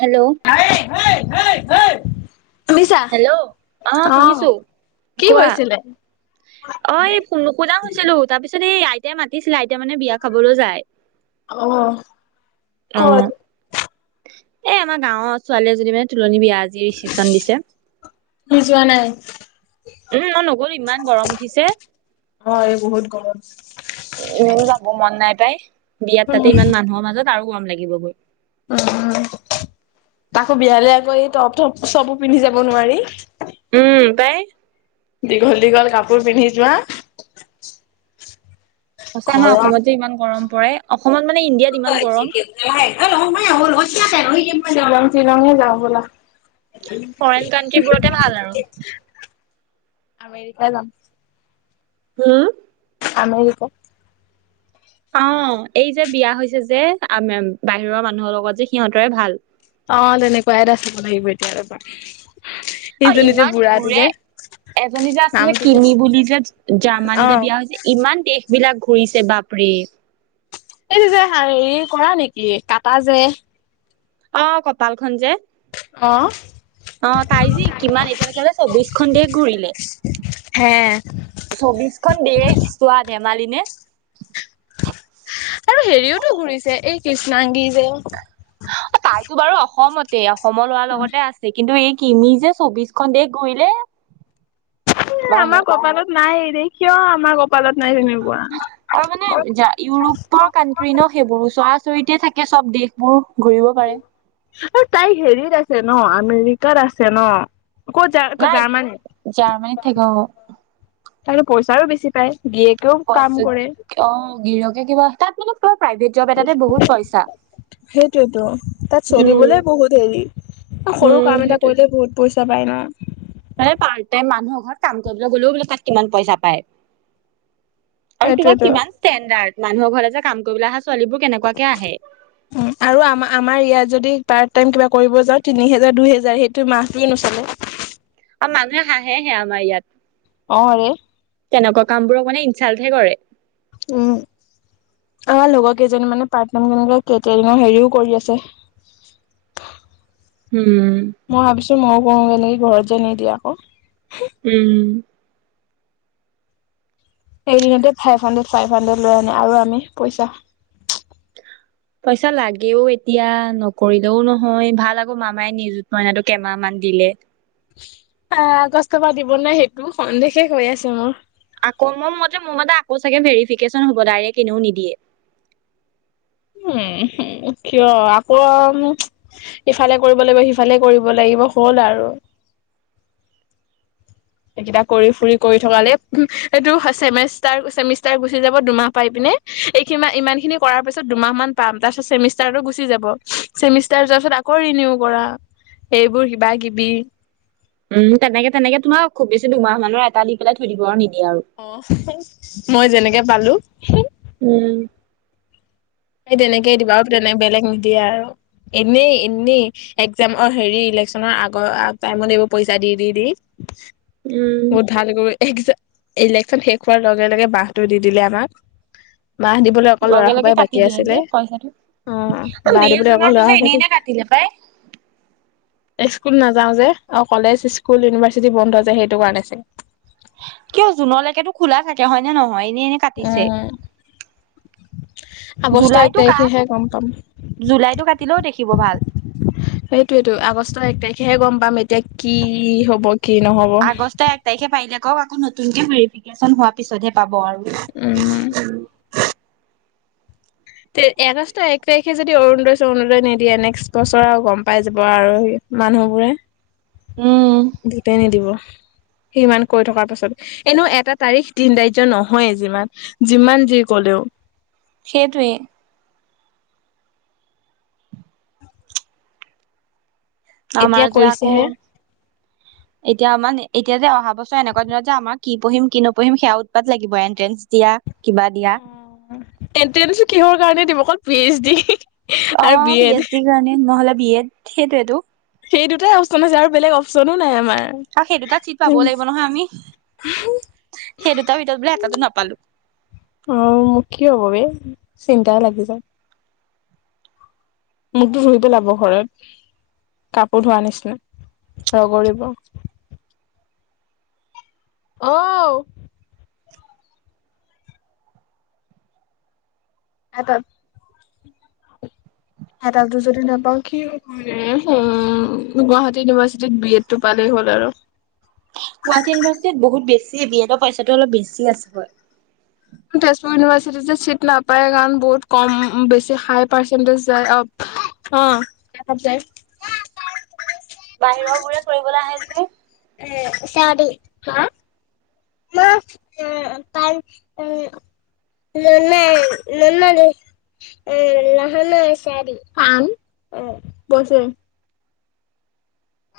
Hello. Hey hey hey শুনিছা? Hello অ। শুনিছো কি কোৱা হৈছিলে? অ এই কুল্লুকুজা হৈছিলো তাৰ পিছত এই আইতাই মাতিছিলে আইতাই মানে বিয়া খাবলৈ যায়। অ অ কত? এ আমাৰ গাঁৱৰ ছোৱালী এজনীৰ মানে তুলনি বিয়া আজি ৰিচিপচন দিছে। তুমি যোৱা নাই? উম মই নগলো ইমান গৰম উঠিছে [inaudible] অঁ, এই বহুত গৰম। এ এ যাব মন নাই তাই, বিয়াত উম, তাতে ইমান মানুহৰ মাজত আৰু গৰম লাগিব গৈ। উম, তাকো বিয়ালে আকৌ এই টপ টপ চবো পিন্ধি যাব নোৱাৰি। বাই। দীঘল দীঘল কাপোৰ পিন্ধি যোৱা সঁচা আমাৰ ঘৰত অসমত যে ইমান গৰম পৰে, অসমত মানে ইণ্ডিয়াত [unintelligible] ইমান গৰম শ্বিলং শ্বিলেং যাওঁ বলা ফৰেইন কাণ্ট্ৰিবোৰতে [unintelligible] ভাল আৰু আমেৰিকা যাম। হুম? আমেৰিকা। অ, এই যে বিয়া হৈছে যে আম বাহিৰৰ মানুহৰ লগত যে সিহঁতৰে ভাল। অ তেনেকুৱা এটা চাব লাগিব এতিয়া ৰবা। আৰু সেইজনী যে ইমান বুঢ়াটো ঘূৰে। যে এজনী যে আছে যে নামটো কি কিমি বুলি যে জাৰ্মানীনে অ', বিয়া হৈছে ইমান দেশ বিলাক ঘুৰিছে বাপৰে। এইটো যে হ হেৰি কৰা নেকি? কাটা যে অ কপাল খন যে। অ। অ তাই যি কিমান এতিয়ালৈকে চৌবিশখন দেশ ঘূৰিলে। হে চৌবিশখন দেশ চোৱা ধেমালি নে? আৰু হেৰিওতো ঘূৰিছে এই কৃষ্ণাংগী যে। তাইতো বাৰু অসমতে অসমৰ লৰা লগতে আছে। কিন্তু এই কিমি যে চৌবিশখন দেশ ঘূৰিলে। বাহে আমাৰ কপালত নাইৰে কিয় আমাৰ কপ আৰু মানে য ইউৰোপৰ কানট্ৰি ন সেইবোৰো চোৱা। চৰিতে থাকে চব দেশবোৰ ঘূৰিব পাৰে। তাই হেৰিত আছে ন? আমেৰিকাত আছে ন! ক'ত য নাই জাৰ্মানে জাৰ্মানীত থাকে অ তাৰো পইচাও বেছি পায়। গিয়েকেও কাম কৈছো কৰে। অ গিৰিয়কে কিবা তাত মানে [unintelligible] এটাতে বহুত পইচা। সেইটোয়েতো তাত উম চলিবলে বহুত হেৰি সৰু উম কাম এটা সেইটোৱে কৰিলে বহুত পইচা। যাবাই ন? মানে পাৰ্ট টাইম মানুহৰ ঘৰত কাম কৰিবলৈ গ'লেও বোলে তাত কিমান পইচা পায়। আৰু তোমাক সেইটোৱেতো। কিমান ষ্টেণ্ডাৰদ। মানুহৰ ঘৰলে যে কাম কৰিবলৈ আহা উ আৰু আমা আমাৰ ইয়াত যদি পাৰ্ট টাইম কিব কৰিব যাওঁ, তিনি হেজাৰ, দুই হেজাৰ। সেইটোৰে মাহটোৱে নচলে। আৰু মানুহে হাহেহে আমাৰ অ ৰে ইয়াত। তেনেকুৱা কামবোৰক মানে ইনচাল্টহে কৰে। [inaudible] উম আমাৰ লগৰ কেইজনী মানে পাৰ্ট [unintelligible] কেটেৰিঙৰ হেৰিও কৰি আছে। [inaudible] উম মই ভাবিছো ময়ো কৰোকে নেকি? ঘৰত যে নিদিয়ে আকৌ। উম। এদিনতে ফাইভ হান্দ্ৰেদ, ফাইভ হান্দ্ৰেড লৈ আনে আৰু আমি পইচা [inaudible] পইচা লাগেও এতিয়া। নকৰিলেও নহয়। ভাল আকৌ মামায়ে নিযুত মইনাটো কেইমাহমান দিলে। আহ কষ্ট পা দিবনে সেইটো? সন্দেহে হৈ আছে মোৰ। আকৌ ম মতে মোৰ ম আকৌ চাগে ভেৰিফিকেচন হ'ব। ডাইৰেক এনেও নিদিয়ে। উম হো। কিয় আকৌ ইফালে কৰিব লাগিব সিফালে কৰিব লাগিব হ'ল আৰু [inaudible] এইকেইটা কৰি ফুৰি কৰি থকালে এইটো চেমিষ্টাৰ চেমিষ্টাৰ গুচি যাব দুমাহ পাই পিনে। নে এই কিমান ইমান খিনি কৰাৰ পিছত দুমাহ মান পাম তাৰ পিছত চেমিষ্টাৰটো গুচি যাব চেমিষ্টাৰ যোৱা তাৰপিছত আকৌ ৰিনিউ কৰা এইবোৰ কিবা কিবি। উম তেনেকে তেনেকে তোমাৰ খুব বেছি দুমাহ মানৰ এটা দি পেলাই থৈ দিব আৰু নি অহ, মই যেনেকে পালোঁ। উম। এই তেনেকে দিবা আৰু তেনেকে বেলেগ নিদিয়ে আৰু এনেই এনেই একজামৰ হেৰি ইলেকশ্যনৰ আগৰ টাইমত এই পইচা দি দি দি উম বহুত ভাল কৈ এক ইলেক্যন শেষ হোৱাৰ লগে লগে বাহটো দি দিলে আমাক [unintelligible] বাঁহ দিবলৈ অকল লৰা লগে লগে খুপাই বাকী কাটি দিলে আছিলে যে পইচাটো অ বাঁহ মে দিবলৈ অকল জুনৰটো যে লৰা এনে এনে [unintelligible] কাটিলে পাই। স্কুল নাযাওঁ যে। অ কলেজ, স্কুল, ইউনিভাৰ্চিটি বন্ধ যে সেইটো কাৰণে চাগে। কিয় জুনলেকেটো খোলা থাকে। হয় ন নহয়? এনে এনে কাটিছে। উম আগষ্ট এক জুলাইটো কাট। তাৰিখেহে গম পাম জুলাইটো কাটিলেও দেখিব ভাল। সেইটোৱেটো আগষ্টৰ এক তাৰিখ হে গম পাম এতিয়া কি হ'ব, কি নহ'ব? আগষ্টৰ এক তাৰিখে পাৰিলে আকৌ নতুনকে ভেৰিফিকেচন হোৱাৰ পিছতহে পাব আৰু। উম। তে এগষ্ট এক তাৰিখে যদি অৰুণোদয়-চৰুণোদয় নিদিয়ে, নেক্সট বছৰ আৰু গম পাই যাব আৰু সি। মানুহবোৰে উম ভোটেই নিদিব। [unintelligible] সিমান কৈ থকাৰ পাছত এনেও এটা তাৰিখ দিন ধাৰ্য নহয়ে যিমান যিমান যি ক'লেও সেইটোৱে। এতিয়া আমাৰ যে আকৌ কৰিছেহে এতিয়া আমানে এতিয়া যে অহা বছৰ এনেকুৱা দিনত যে আমাক কি পঢ়িম কি নপঢ়িম সেয়া উৎপাত লাগিব এণ্ট্ৰেন্স দিয়া। কিবা দিয়া অহ, এন্টেচটো কিহৰ কাৰণে দিম অকল পি এছ দি হিহি অ পি এছ ডিৰ কাৰণে নহ'লে বি এট সেইটোৱেটো সেই দুটাই অপচন আছে আৰু বেলেগ অপচনো নাই আমাৰ আৰু সেই দুটা চিত পাব লাগিব নহয় আমি সেই দুটাৰ ভিতৰত বোলে এটাটো নাপালো অ মোক কি হ'ব বে চিন্তাই লাগি যায় মোকতো ধুই পেলাব ঘৰত কাপোৰ ধোৱা নিচিনা ৰগৰিব অও এটা এটাটো যদি নাপাওঁ কি গুৱাহাটী ইউনিভাৰ্চিট বি এডটো পালে হল আৰু গুৱাহাটী ইউনিভাৰ্চিটিত বহুত বেছি বি এডৰ পইচাটো অলপ বেছি আছে হয় তেজপুৰ ইউনিভাৰ্চিটি যে চিট নাপায় কাৰণ বহুত কম বেছি হাই পাৰ্চেন্টেজ যায় অ তাতে [inaudible] বাহিৰৰ বোৰে কৰিবলৈ আহে যে সিহঁতী মা পা উম [unintelligible] ননাই ননান [unintelligible] এ লাহানে চাৰী পান অ বছে [unintelligible]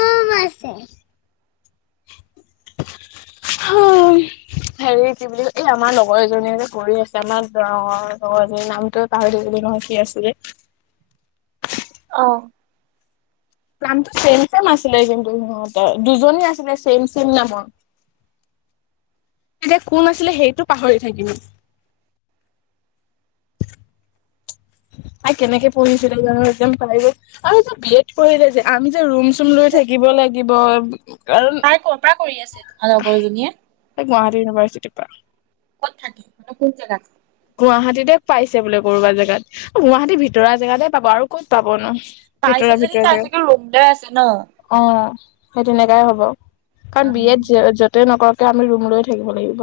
উ আছে হেৰি কি বুলি এই আমাৰ লগৰ এজনীয়ে যে কৰি আছে আমাৰ দৰঙৰ লগৰজন নামটো পাহৰি কি আছিলে অ নামটো ছেম ছেম আছিলে কিন্তু সিহঁতৰ দুজনী আছিলে ছেম ছেম নামৰ [inaudible] তেতিয়া কোন আছিলে সেইটো পাহৰি থাকিম [inaudible] তাইকেনেকে পঢ়িছেজানো একম পাইভেত আৰু তাই বিএত কৰিলে যে আমি যে ৰুম চুম লৈ থাকিব লাগে [unintelligible] থাকিব তাই কৰ' পৰা কৰি আছে তোমাৰ লগৰজনীয়ে। গুৱাহাটীৰ ইউনিভাৰ্চি পাক- থাকিকোন জেগাত গুৱাহাটীতে পাইছে বোলে ক'বা জেগাত গুৱাহাটী ভিতৰা জেগাতে পাব আৰু ক'ত পাব ন ভিতৰ পাইছে যদি ভিতৰত তাই চাগে ৰুম লৈ আছে ন। যেগাতঅ সেই তেনেকাই হব কাৰণ বিয়ত য'তেই নকৰকআমি ৰুম লৈ থাকিব লাগিব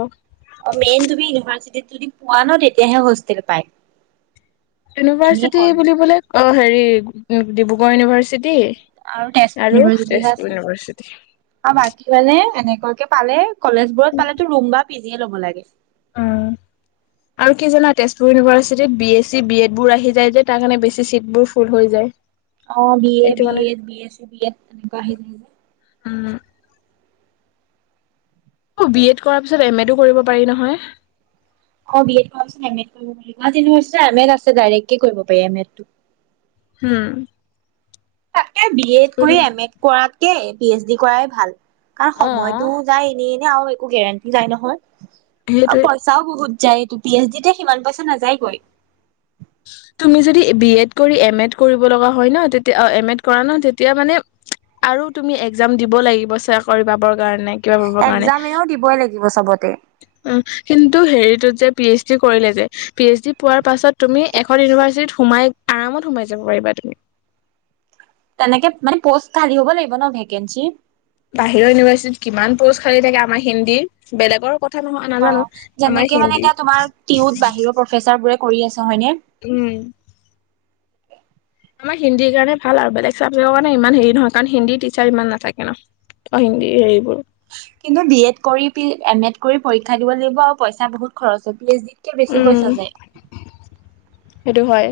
অ মেইন তুমি ইউনিভাৰ্চিটিত যদি পোৱা ন তেতিয়াহে হোষ্টেল পায় এনেই ক ইউনিভাৰ্চিটি বুলিবলে অ হেৰি ডিব্ৰুগড় ইউনিভাৰ্চিটি [unintelligible] আৰু তেজপুৰ ইউনিভাৰ্চিটিহে তেজপুৰ আছে ইউনিভাৰ্চিটি আৰু বাকী মানে অনে কলেজ বোৰত পালো ৰুম বা পিজি ল'ব লাগে উম আৰু কি জানা তেজপুৰ ইউনিভাৰ্চিটিত B S C B Ed বোৰ আহি যায় যে তাৰ কাৰণে বেছি চিট বোৰ ফুল হৈ যায় অ সেইটো মানে বিএচছিবিএড বিএছি বিএড তেনেকুৱা আহি থাকিব উম অ বি এড কৰাৰ পিছত এম এটো কৰিব পাৰি নহয় অ বি এড এ এমেত কৰিব পাৰি এমেততো দাইৰেক কৰিব পাৰি এমেত তো হু [unintelligible] তাকে বি এড কৰি এম এড কৰাতকে পি এইচ ডি কৰাই ভাল কাৰণ অ সময়তটো যায় এনেই এনে আৰু একো গেৰেণ্টি যাই নহয় আৰু সেইটোৱে পইচাও বহুত যায় তটো পি এইচ ডিতে সিমান পইচা নাযায়গৈ তুমি যদি বি এড কৰি এম এড কৰিব লগা হয় ন তেতিয়া এম এড কৰা ন তেতিয়া মানে আৰু তুমি এক্জাম দিব লাগিব চেয়াৰ কৰিবা বাৰ নাই কিবা পাবৰ কাৰণে একজাম এনেও দিবই লাগিব চবতে কিন্তু হেৰিতোযে- পি এইচ ডি কৰিলে যে পি এইচ ডি পোৱাৰ পাছত তুমি এখন ইউনিভাৰ্চিটিত- সোমাই আৰামত সোমাই যাব পাৰিবা তুমি- তেনেকে মানে পষ্ট খালি হ'ব লাগিব। ন ভেকেঞ্চি বাহিৰৰ ইউনিভাৰ্চিটিত কিমান প'ষ্ট খালি থাকে আমাৰ হিন্দী বেলেগৰ ক কথা নহয় অ নাজানো আমাৰ যেনেকে মানে হিন্দী- এতিয়া তোমাৰ টিউত বাহিৰৰ প্ৰফেচাৰ বোৰে কৰি আছে হয়নে? উম আমাৰ হিন্দীৰ কাৰণে ভাল আৰু বেলেগ চাবজেক্টৰ কাৰণে ইমান হেৰি নহয় কাৰণ হিন্দী টিচাৰ ইমান নাথাকে। ন অ হিন্দী হেৰিবোৰ কিন্তু বি এড কৰি এম এড কৰি পৰীক্ষা দিব লাগিব আৰু পইচা বহুত খৰচ হয় পি এইচ ডি কে বেছি পইচা যায়। এইতো হয়।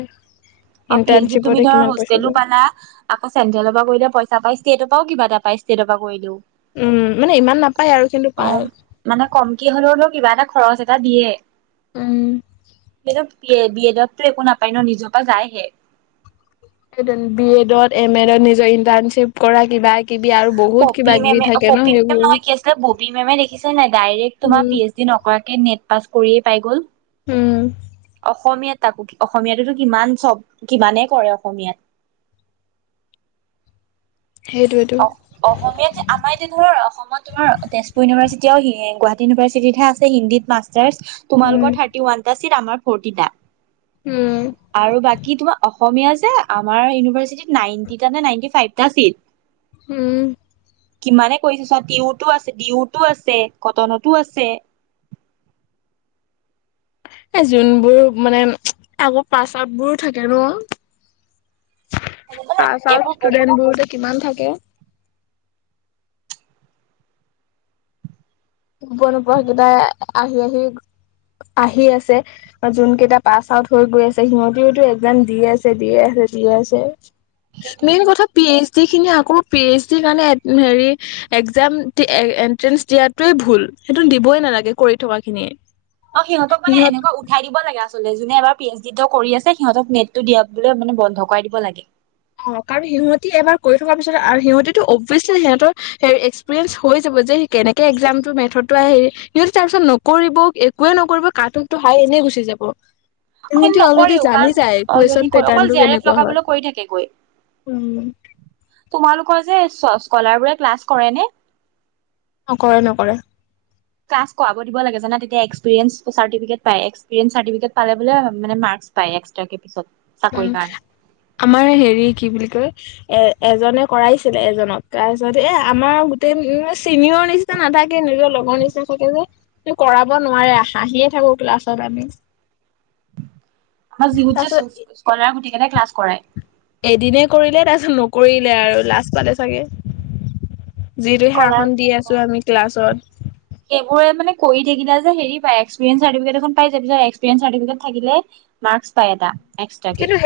অ পি এইচ ড তুমি ইণ্টাৰ্ণশ্বিপতে ধৰা কিমান পইচা হোষ্টেলো যায় পালা আকৌ চেন্টেলৰপৰা কৰিলে প ইছা তাৰই ষ্টেটৰ পৰাও কিবা তাৰ পৰাই ষ্টেটৰ পৰা কৰিলও উম মানে ইমান নাপায় আৰু কিন্তু অ পায় মানে কম কি হলে অলপ কিবা এটা খৰচ এটা দিয়ে। উম কিন্তু বি এডতো একো নাপায় ন নিজৰ পৰা যায়হে। বি এডত এম এডত নিজৰ ইন্টাৰ্নশ্বিপ কৰা কিবা। কিবি আৰু বহুত পপি কিবা কিবি মেমে থাকে ন পপি মেম সেইবোৰ নহয় কি আছিলে ববী মেমে দেখিছে নাই ডাইৰেক্ট তোমাৰ উম পি এইচ ডি নকৰাক এনেট পাছ কৰিয়ে পাই গ'ল। উম অসমীয়াত তাকো অসমীয়াাততো কিমান চব কিমানে কৰে অসমীয়াত- [inaudible] সেইটোৱেতো অ অসমীয়াত যে আমাৰ এতিয়া ধৰ অসমত তোমাৰ তেজপুৰ ইউনিভাৰ্চিটি- এতিয়া গুৱাহাটী ইউনিভাৰ্চিটিতহে আছে হিন্দত মাষ্টাৰ্চ তোমালোকৰ উম থাৰতিউন। আমাৰ ফৰটিতা উম আৰু বাকী তোমাৰ অ অসমীয়া যে আমাৰ ইউনিভাৰ্চিটিত নাইটিতানে নাইনটি ফাইভটা চিট। উম। কিমানে কৰিছো চা, টিউতো আছে ডিউতো আছে কটনতো আছে। [inaudible] এ, যোনবোৰ মানে আকৌ পাচ আপবোৰো থাকে ন। মানে এইবোৰ বহুত ষ্টুডেন্ট বোৰতে কিমান থাকে। আহি আহি। আহি আছে, যোন কেইটা পাছ আউট হৈ গৈ আছে সিহঁতেওতো একজাম দিে আছে দিয়ে। মেইন সেইটোৱেটো কথা পি এইচ। যিখিনি আকৌ পি এইচ ডিৰ কাৰণে হেৰি এক্জাম দি এনট্ৰেঞ্চ দিয়াত। তোয়ে ভুল, সেইটো দিবই নালাগে কৰি থকা খিনিয়ে। অ, সিহতক মানে সিহঁত এনেুৱা উঠাই দিব লাগে আ। জোনে এবাৰ পি এইচ ড কৰি আছে। সিহঁতক নেটটো দিয়লৈ মানে বন্ধ কৰাই দিব লাগে। অ' কাৰণ সিহঁতি এবাৰ কৰি থকাৰ পিছত আৰু সিহঁতিটো অবভিয়াচলি সিহঁতৰ এক্পিৰিয়েঞ্চ হৈ যাব। যে, কেনেকে এক্জামটো মেথডো হেৰি সিহ তাৰ পিছত নকৰিব একোৱে নকৰিব কানতটো হাই গুচি যাব, কিন্তু সিহঁতি অলৰেড নকৰেও কাৰণ জানি যায় অলৰেডি কুৱেশন অকল জে পেটাৰ্টো আৰ এফ কেনেকুৱা হয়। লগাবলৈ কৰি থাকে গৈ উম। তোমালোকৰ স্কলাৰ বোৰে ক্লাছ কৰে ন? নকৰে নকৰে। লছ কৰািব লাগে জানে। পাই এক্সট্ৰাক কে পিছত। উম, চাকৰি কাৰণে আমাৰ হেৰি কি বুলি কয়। এ, এজনে কৰাইছিলে এজনক তাৰপিছত এ আমাৰ গোটেই উ চিনিয়ৰ নিচিনা নথাক। থাকে নিজৰ লগৰ নিচিনা থাকে যে, কৰাব নোৱাৰে হাঁহিয়ে থাকো ক্লাছত আমি। আমাৰ যিহুত যে তাৰপিছত স্কলাৰ গুটেইিকেইনে ক্লাছ কৰা। এদিনে কৰিলে তাৰপিছত নকৰিলে আৰু লাজ পালে চাগে। যিটোহে স্কলাৰ শাসন দি আছো আমি ক্লাছত। সেইবোৰে আচলতে কৰি থাকিলে যে হেৰি পায়, এক্সপিৰিয়েঞ্চ চাৰ্টিফিকেট এ পাই যে এক্সপিৰিয়েঞ্চ চাৰ্টিফিকেট এখন থাকিলে মাৰ্ক্স পাই এটা। এক্সট্ৰাকে কিন্তু,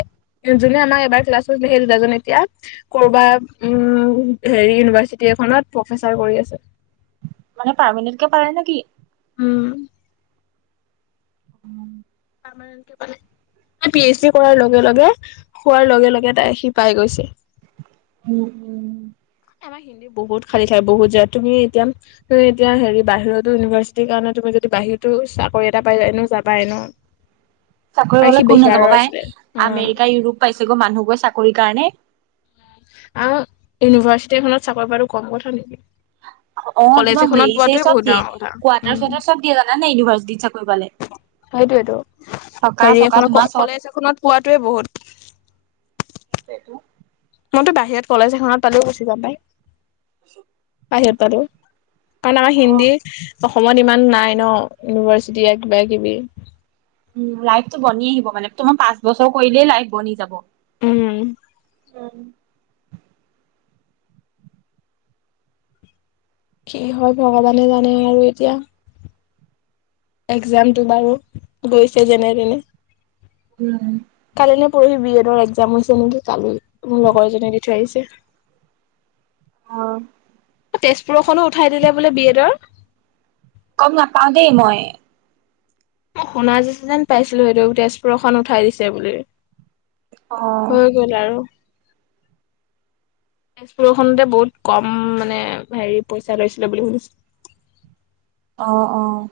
সেই যোনে আমাৰ এবাৰ চা চলছিলে সেই দুজনী এতিয়া কৰবাত উম হেৰি ইউনিভাৰ্চিটি এখনত প্ৰফেচাৰ কৰি আছে। মানে পাৰ্মিনেতকে পাৰে নে কি? উম। উম। মক ব [unintelligible] পি এইচ ডি কৰাৰ লগে লগে হোৱাৰ লগে লগে তাই সি পাই গৈছে উম উম। বহুত খালি ঠাই বহুত যায়, তুমি এতিয়া তুমি এতিয়া হেৰি বাহিৰতো ইউনিভাৰ্চিটিৰ কাৰণে তুমি বাহিৰতো চাকৰি এটা পাই এনেও যাবাই ন। চাকৰি আৰু কলে সি কোন নাযাব বিহাৰৰ ভাই আছিলে উম আমেৰিকা ইউৰোপ পাইছেগৈ মানুহবোৰে চাকৰি কাৰণে। আৰু ইউনিভাৰ্চিটি এখনত চাকৰি পোৱাটো কম কথা নেকি। অ' কলেজ তোমাৰ এখনত হেই ছেই পোৱাটোৱে বহুত চব দিয়ে ডাঙৰ কথা। কোৱাৰটাৰ উম, চোৱাৰটাৰ চব দিয়ে জান নে ইউনিভাৰ্চিটিত চা টো পালে। সেইটোৱেতো থকা হেৰি চকা এখন তোমাৰ চব কলেজ এখনত পোৱাতোৱে বহুত। সেইটাই তো। মইতো বাহিৰত কলেজ এখনত পালেও গুচি যাম পাই। [unintelligible] বাহিৰত পালো কাৰণ আমাৰ অ হিন্দী অসমত ইমান নাই ন, ইউনিভাৰ্চিটি কিবা কিবি। উম, লাইফটো বনি আহিব মানে। তোমাৰ পাঁচ বছৰ কৰিলেই লাইফ বনি যাব। উম! উম! কি হয়, ভগৱানে জানে আৰু এতিয়া। একজামতটো বাৰু গৈছে যেনে তেনে। উম! কালি নে পৰহি বি এডৰ একজাম হৈছে নেকি কালি মোৰ লগৰ এজনীয়ে দি থৈ আহিছে। অ'! তেজপুৰখনো উঠাই দিলে বোলে, বি এডৰ। গম নাপাওঁ দেই মই। মই শুনা যেন পাইছিলো সেইটো, তেজপুৰখন উঠাই দিছে বুলি। অ হৈ গ'ল আৰু। [inaudible] তেজপুৰখনতে বহুত কম মানে, হেৰি পইচা লৈছিলে বুলি শুনিছো। অ'! অ'!